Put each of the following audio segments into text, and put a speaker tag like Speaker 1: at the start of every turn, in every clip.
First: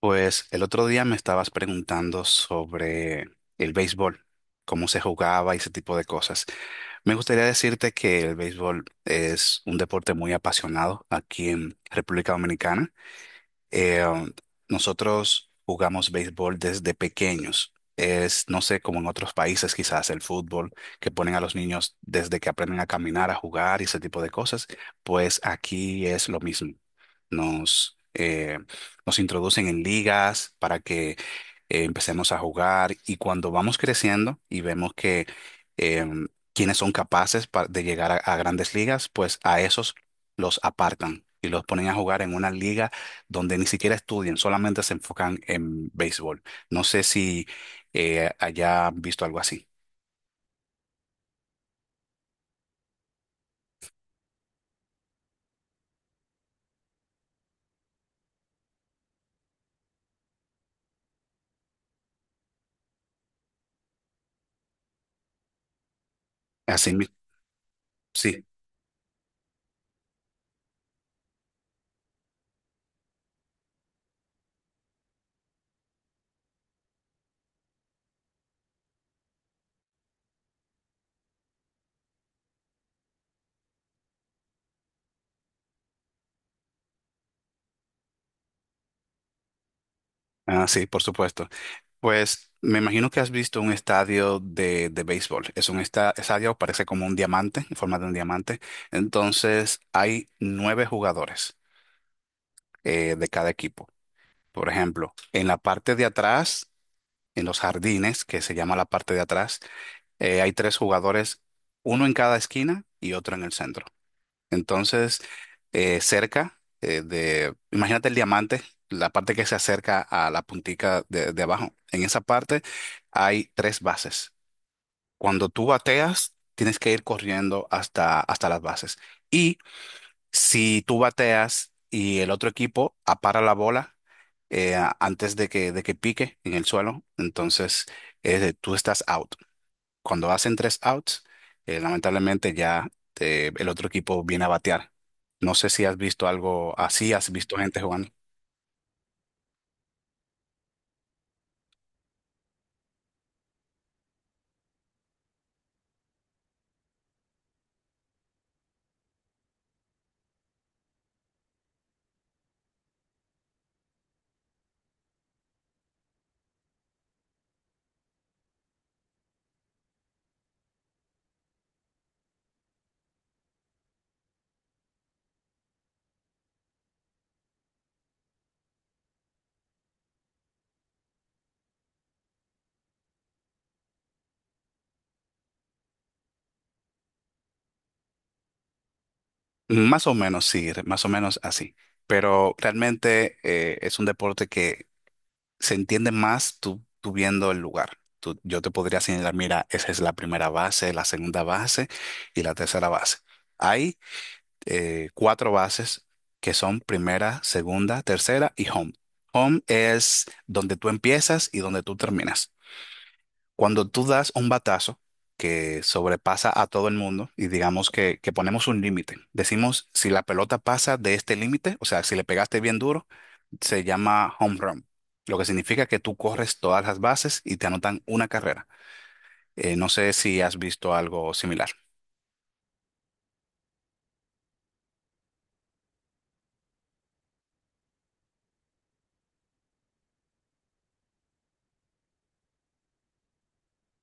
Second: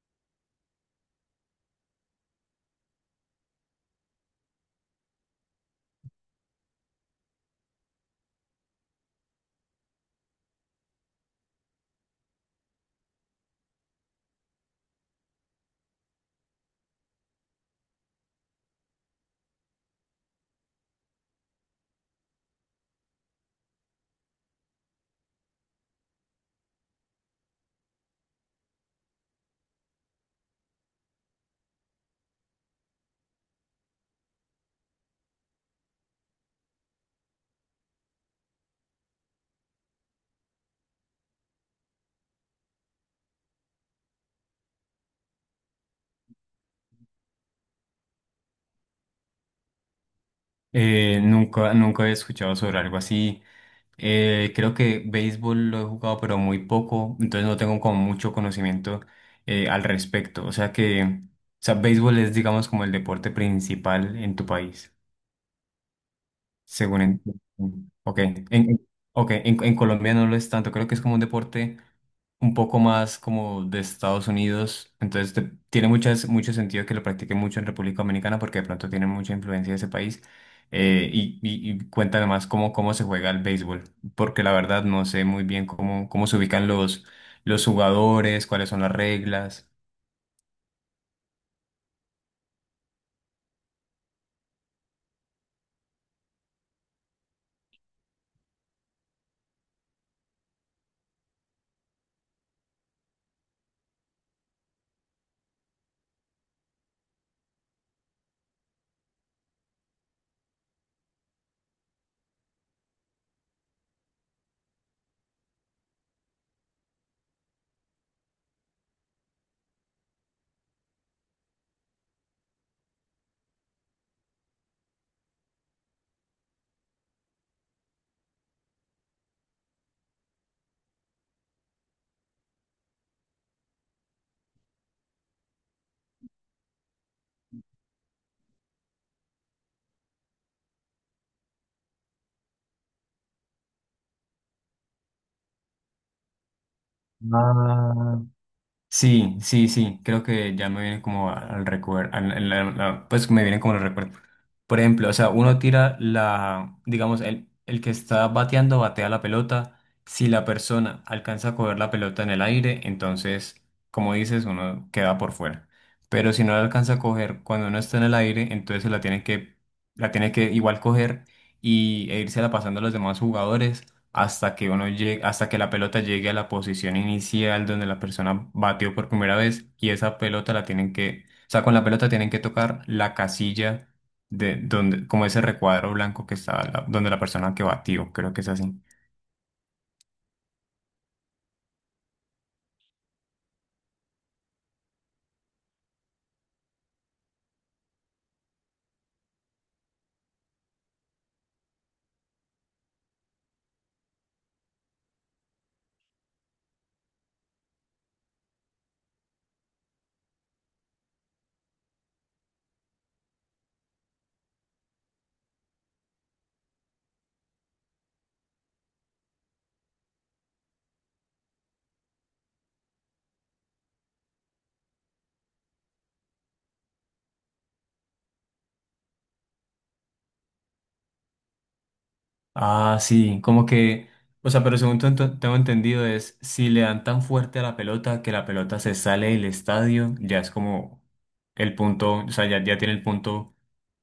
Speaker 1: Pues el otro día me estabas preguntando sobre el béisbol, cómo se jugaba y ese tipo de cosas. Me gustaría decirte que el béisbol es un deporte muy apasionado aquí en República Dominicana. Eh, um, Nosotros jugamos béisbol desde pequeños. Es, no sé, como en otros países quizás el fútbol, que ponen a los niños desde que aprenden a caminar, a jugar y ese tipo de cosas, pues aquí es lo mismo. Nos, eh, nos introducen en ligas para que empecemos a jugar y cuando vamos creciendo y vemos que em, quienes son capaces de llegar a grandes ligas, pues a esos los apartan y los ponen a jugar en una liga donde ni siquiera estudian, solamente se enfocan en béisbol. No sé si haya visto algo así.
Speaker 2: Nunca he escuchado sobre algo así. Creo que béisbol lo he jugado, pero muy poco, entonces no tengo como mucho conocimiento al respecto. O sea, béisbol es, digamos, como el deporte principal en tu país.
Speaker 1: Así,
Speaker 2: Según entiendo. Ok.
Speaker 1: sí,
Speaker 2: Ok, en Colombia no lo es tanto. Creo que es como un deporte un poco más como de Estados Unidos. Entonces tiene mucho sentido que lo practique mucho en República Dominicana porque de pronto tiene mucha influencia de ese país. Y cuéntame más cómo se juega el béisbol, porque la verdad no sé muy bien cómo se ubican los jugadores, cuáles son las reglas.
Speaker 1: ah, sí, por supuesto. Pues me imagino que has visto un estadio de béisbol. Es un estadio, parece como un diamante, en forma de un diamante. Entonces hay nueve jugadores de cada equipo. Por ejemplo, en la parte de atrás, en los jardines, que se llama la parte de atrás, hay tres jugadores, uno en cada esquina y otro en el centro. Entonces, cerca de, imagínate el diamante, la parte que se acerca a la puntica de abajo. En esa parte hay tres bases. Cuando tú bateas, tienes que ir corriendo hasta, hasta las bases. Y si tú bateas y el otro equipo apara la bola antes de que, pique en el suelo, entonces tú estás out. Cuando hacen tres outs, lamentablemente ya el otro equipo viene a batear. No sé si has visto algo así, has visto gente jugando.
Speaker 2: Ah, sí, sí, sí, creo que ya me vienen como al recuerdo, pues me vienen como el recuerdo. Por ejemplo, o sea, uno tira la, digamos, el que está bateando batea la pelota. Si la persona alcanza a coger la pelota en el aire, entonces, como dices, uno queda por fuera. Pero si no la alcanza a coger cuando uno está en el aire, entonces la tiene que igual coger y, e irse la pasando a los demás jugadores hasta que la pelota llegue a la posición inicial donde la persona batió por primera vez y esa pelota la tienen que, o sea, con la pelota tienen que tocar la casilla de donde, como ese recuadro blanco que está donde la persona que batió, creo que es así.
Speaker 1: Más o menos, sí, más o menos así. Pero realmente es un deporte que se entiende más tú viendo el lugar. Yo te podría señalar, mira, esa es la primera base, la segunda base y la tercera base. Hay cuatro bases que son primera, segunda, tercera y home. Home es donde tú empiezas y donde tú terminas. Cuando tú das un batazo que sobrepasa a todo el mundo y digamos que ponemos un límite, decimos si la pelota pasa de este límite, o sea, si le pegaste bien duro, se llama home run, lo que significa que tú corres todas las bases y te anotan una carrera. No sé si has visto algo similar.
Speaker 2: Ah, sí, como que, o sea, pero según tengo entendido es si le dan tan fuerte a la pelota que la pelota se sale del estadio, ya es como el punto, o sea, ya, ya tiene el punto.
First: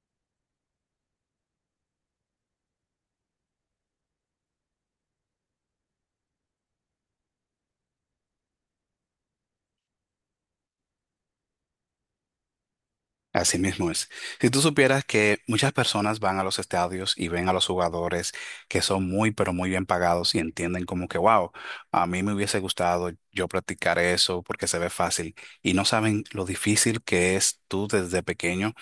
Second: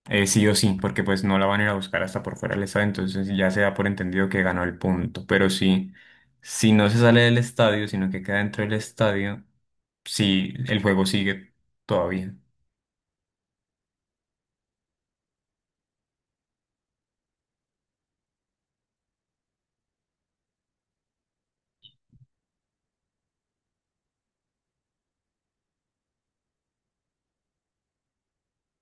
Speaker 2: Sí o sí, porque pues no la van a ir a buscar hasta por fuera del estadio, entonces ya se da por entendido que ganó el punto. Pero sí, si no se sale del estadio, sino que queda dentro del estadio, sí, el juego sigue todavía.
Speaker 1: Así mismo es. Si tú supieras que muchas personas van a los estadios y ven a los jugadores que son muy, pero muy bien pagados y entienden como que, wow, a mí me hubiese gustado yo practicar eso porque se ve fácil y no saben lo difícil que es tú desde pequeño,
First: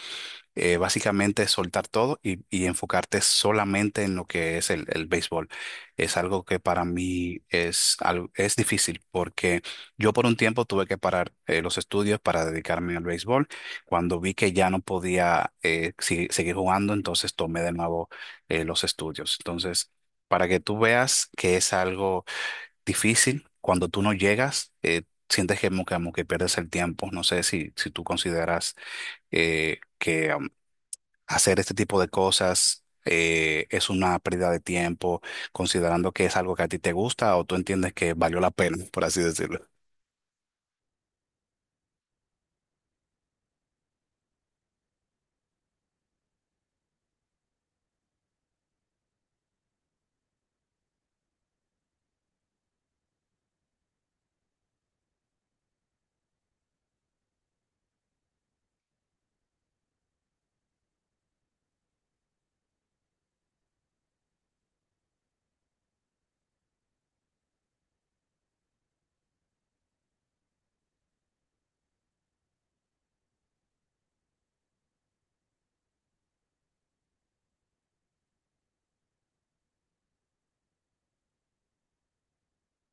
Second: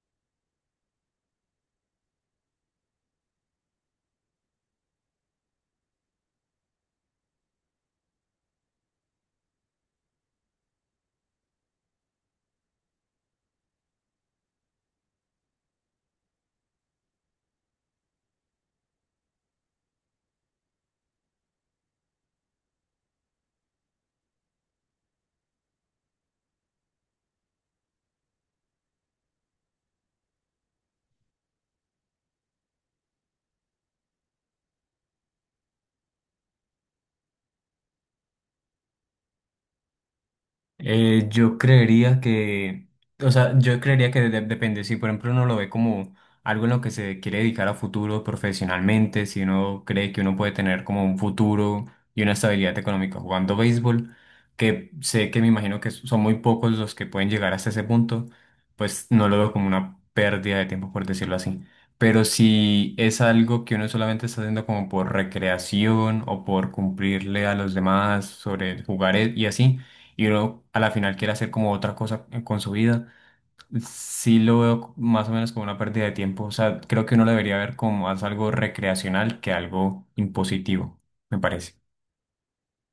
Speaker 1: básicamente es soltar todo y enfocarte solamente en lo que es el béisbol. Es algo que para mí es difícil porque yo por un tiempo tuve que parar los estudios para dedicarme al béisbol. Cuando vi que ya no podía seguir jugando, entonces tomé de nuevo los estudios. Entonces, para que tú veas que es algo difícil, cuando tú no llegas, sientes que como que pierdes el tiempo. No sé si, si tú consideras que hacer este tipo de cosas es una pérdida de tiempo, considerando que es algo que a ti te gusta o tú entiendes que valió la pena, por así decirlo.
Speaker 2: Eh, yo creería que, yo creería que depende, si por ejemplo uno lo ve como algo en lo que se quiere dedicar a futuro profesionalmente, si uno cree que uno puede tener como un futuro y una estabilidad económica jugando béisbol, que sé que me imagino que son muy pocos los que pueden llegar hasta ese punto, pues no lo veo como una pérdida de tiempo, por decirlo así. Pero si es algo que uno solamente está haciendo como por recreación o por cumplirle a los demás sobre jugar y así, y uno a la final quiere hacer como otra cosa con su vida, sí lo veo más o menos como una pérdida de tiempo. O sea, creo que uno lo debería ver como más algo recreacional que algo impositivo, me parece.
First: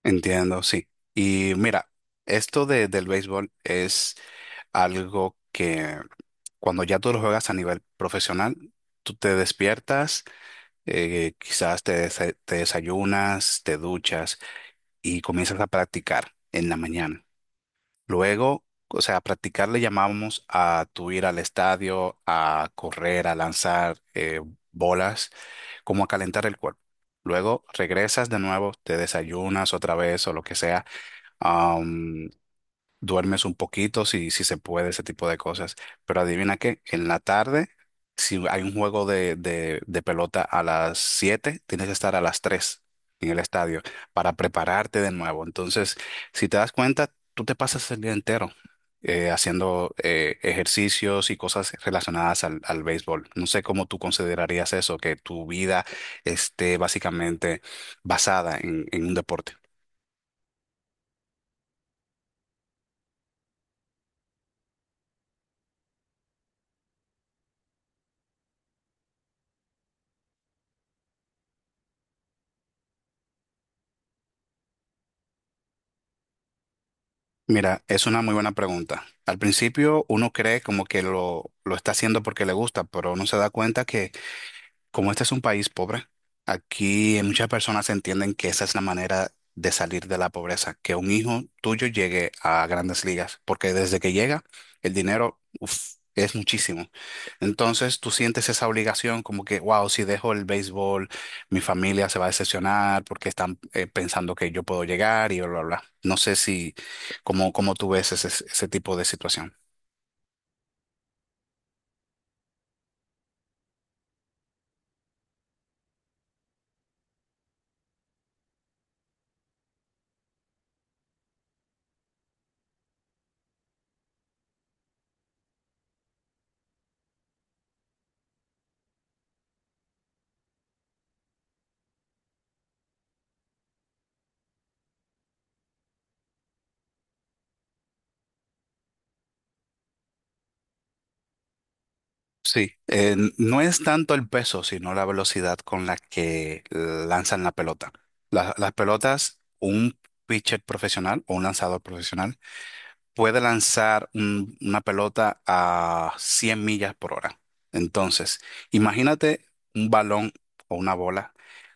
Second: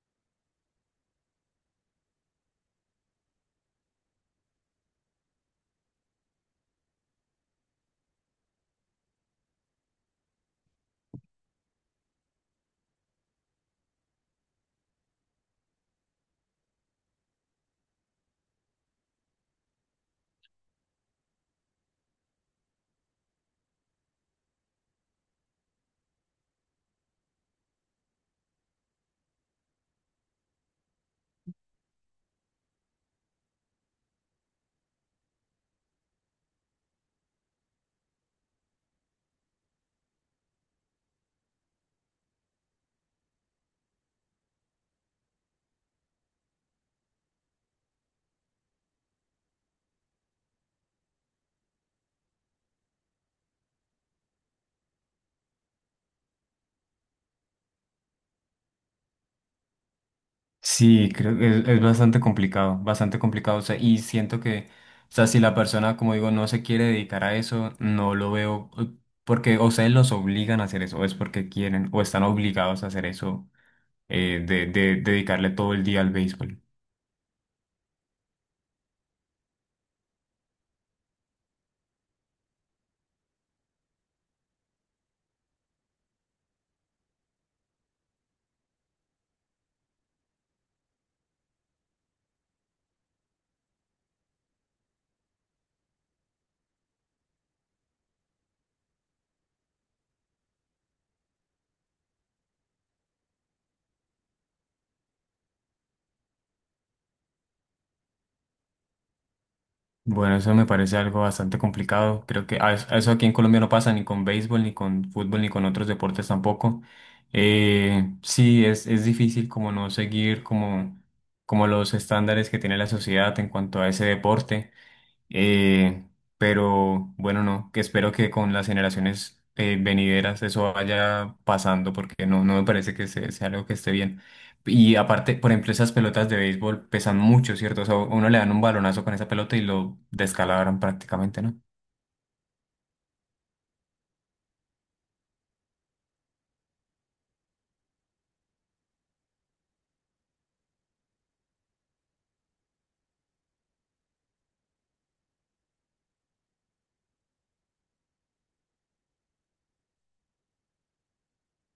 Speaker 1: Entiendo, sí. Y mira, esto de, del béisbol es algo que cuando ya tú lo juegas a nivel profesional, tú te despiertas, quizás te desayunas, te duchas y comienzas a practicar en la mañana. Luego, o sea, practicar le llamamos a tu ir al estadio, a correr, a lanzar bolas, como a calentar el cuerpo. Luego regresas de nuevo, te desayunas otra vez o lo que sea, duermes un poquito, si se puede, ese tipo de cosas. Pero adivina qué, en la tarde, si hay un juego de pelota a las 7 tienes que estar a las 3 en el estadio para prepararte de nuevo. Entonces, si te das cuenta, tú te pasas el día entero haciendo ejercicios y cosas relacionadas al béisbol. No sé cómo tú considerarías eso, que tu vida esté básicamente basada en un deporte.
Speaker 2: Sí, creo que es bastante complicado, bastante complicado. O sea, y siento que, o sea, si la persona, como digo, no se quiere dedicar a eso, no lo veo porque o sea, los obligan a hacer eso, o es porque quieren, o están obligados a hacer eso, de dedicarle todo el día al béisbol.
Speaker 1: Mira, es una muy buena pregunta. Al principio uno cree como que lo está haciendo porque le gusta, pero uno se da cuenta que como este es un país pobre, aquí muchas personas entienden que esa es la manera de salir de la pobreza, que un hijo tuyo llegue a grandes ligas, porque desde que llega, el dinero, uf, es muchísimo. Entonces tú sientes esa obligación como que, wow, si dejo el béisbol, mi familia se va a decepcionar porque están pensando que yo puedo llegar y bla, bla, bla. No sé si, cómo, cómo tú ves ese, ese tipo de situación.
Speaker 2: Bueno, eso me parece algo bastante complicado. Creo que a eso aquí en Colombia no pasa ni con béisbol, ni con fútbol, ni con otros deportes tampoco. Es difícil como no seguir como, como los estándares que tiene la sociedad en cuanto a ese deporte. Eh, pero bueno, no, que espero que con las generaciones venideras eso vaya pasando porque no, no me parece que sea algo que esté bien. Y aparte, por ejemplo, esas pelotas de béisbol pesan mucho, ¿cierto? O sea, uno le dan un balonazo con esa pelota y lo descalabran prácticamente, ¿no?
Speaker 1: Sí, no es tanto el peso, sino la velocidad con la que lanzan la pelota. Las pelotas, un pitcher profesional o un lanzador profesional puede lanzar una pelota a 100 millas por hora. Entonces, imagínate un balón o una bola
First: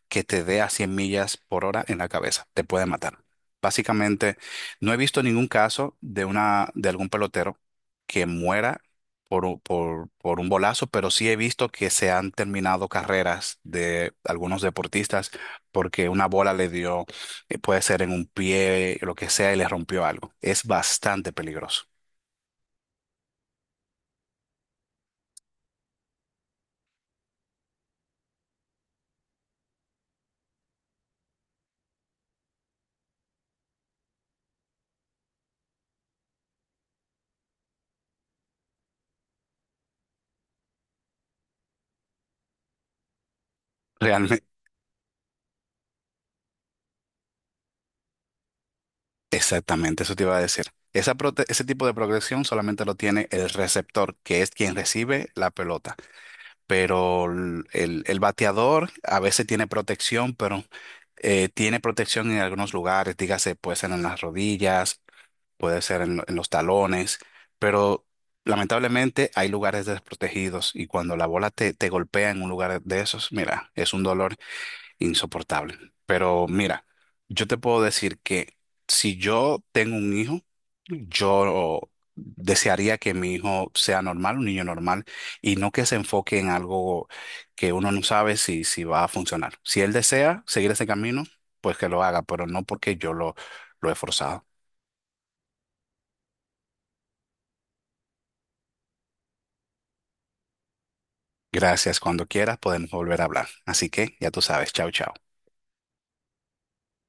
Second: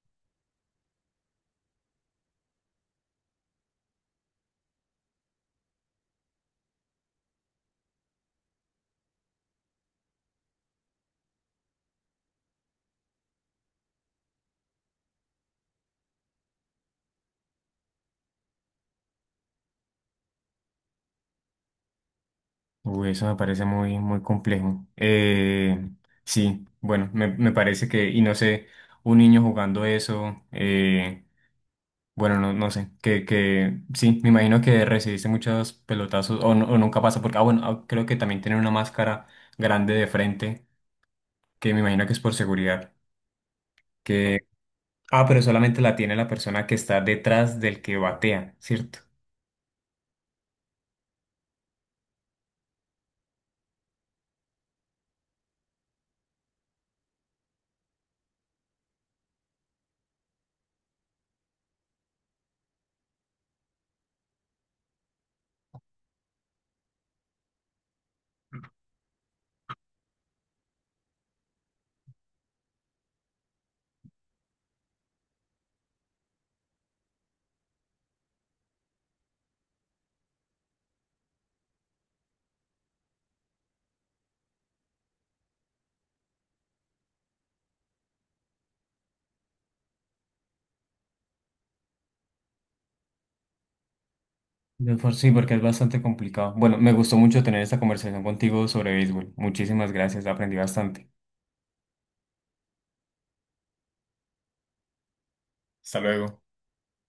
Speaker 1: que te dé a 100 millas por hora en la cabeza, te puede matar. Básicamente, no he visto ningún caso de algún pelotero que muera por un bolazo, pero sí he visto que se han terminado carreras de algunos deportistas porque una bola le dio, puede ser en un pie, lo que sea, y le rompió algo. Es bastante peligroso.
Speaker 2: Uy, eso me parece muy complejo. Sí, bueno, me parece que, y no sé, un niño jugando eso. Bueno, no, no sé, que sí, me imagino que recibiste muchos pelotazos o, o nunca pasa porque, ah, bueno, ah, creo que también tienen una máscara grande de frente, que me imagino que es por seguridad, que,
Speaker 1: Realmente,
Speaker 2: ah, pero solamente la tiene la persona que está detrás del que batea, ¿cierto?
Speaker 1: exactamente, eso te iba a decir. Esa ese tipo de progresión solamente lo tiene el receptor, que es quien recibe la pelota. Pero el bateador a veces tiene protección, pero tiene protección en algunos lugares, dígase, puede ser en las rodillas, puede ser en los talones, pero lamentablemente hay lugares desprotegidos y cuando la bola te golpea en un lugar de esos, mira, es un dolor insoportable. Pero mira, yo te puedo decir que si yo tengo un hijo, yo desearía que mi hijo sea normal, un niño normal, y no que se enfoque en algo que uno no sabe si, si va a funcionar. Si él desea seguir ese camino, pues que lo haga, pero no porque yo lo he forzado.
Speaker 2: De por sí, porque es bastante complicado. Bueno, me gustó mucho tener esta conversación contigo sobre béisbol. Muchísimas gracias, aprendí bastante.
Speaker 1: Gracias. Cuando quieras podemos volver a hablar. Así que ya tú sabes. Chao, chao.
Speaker 2: Hasta luego.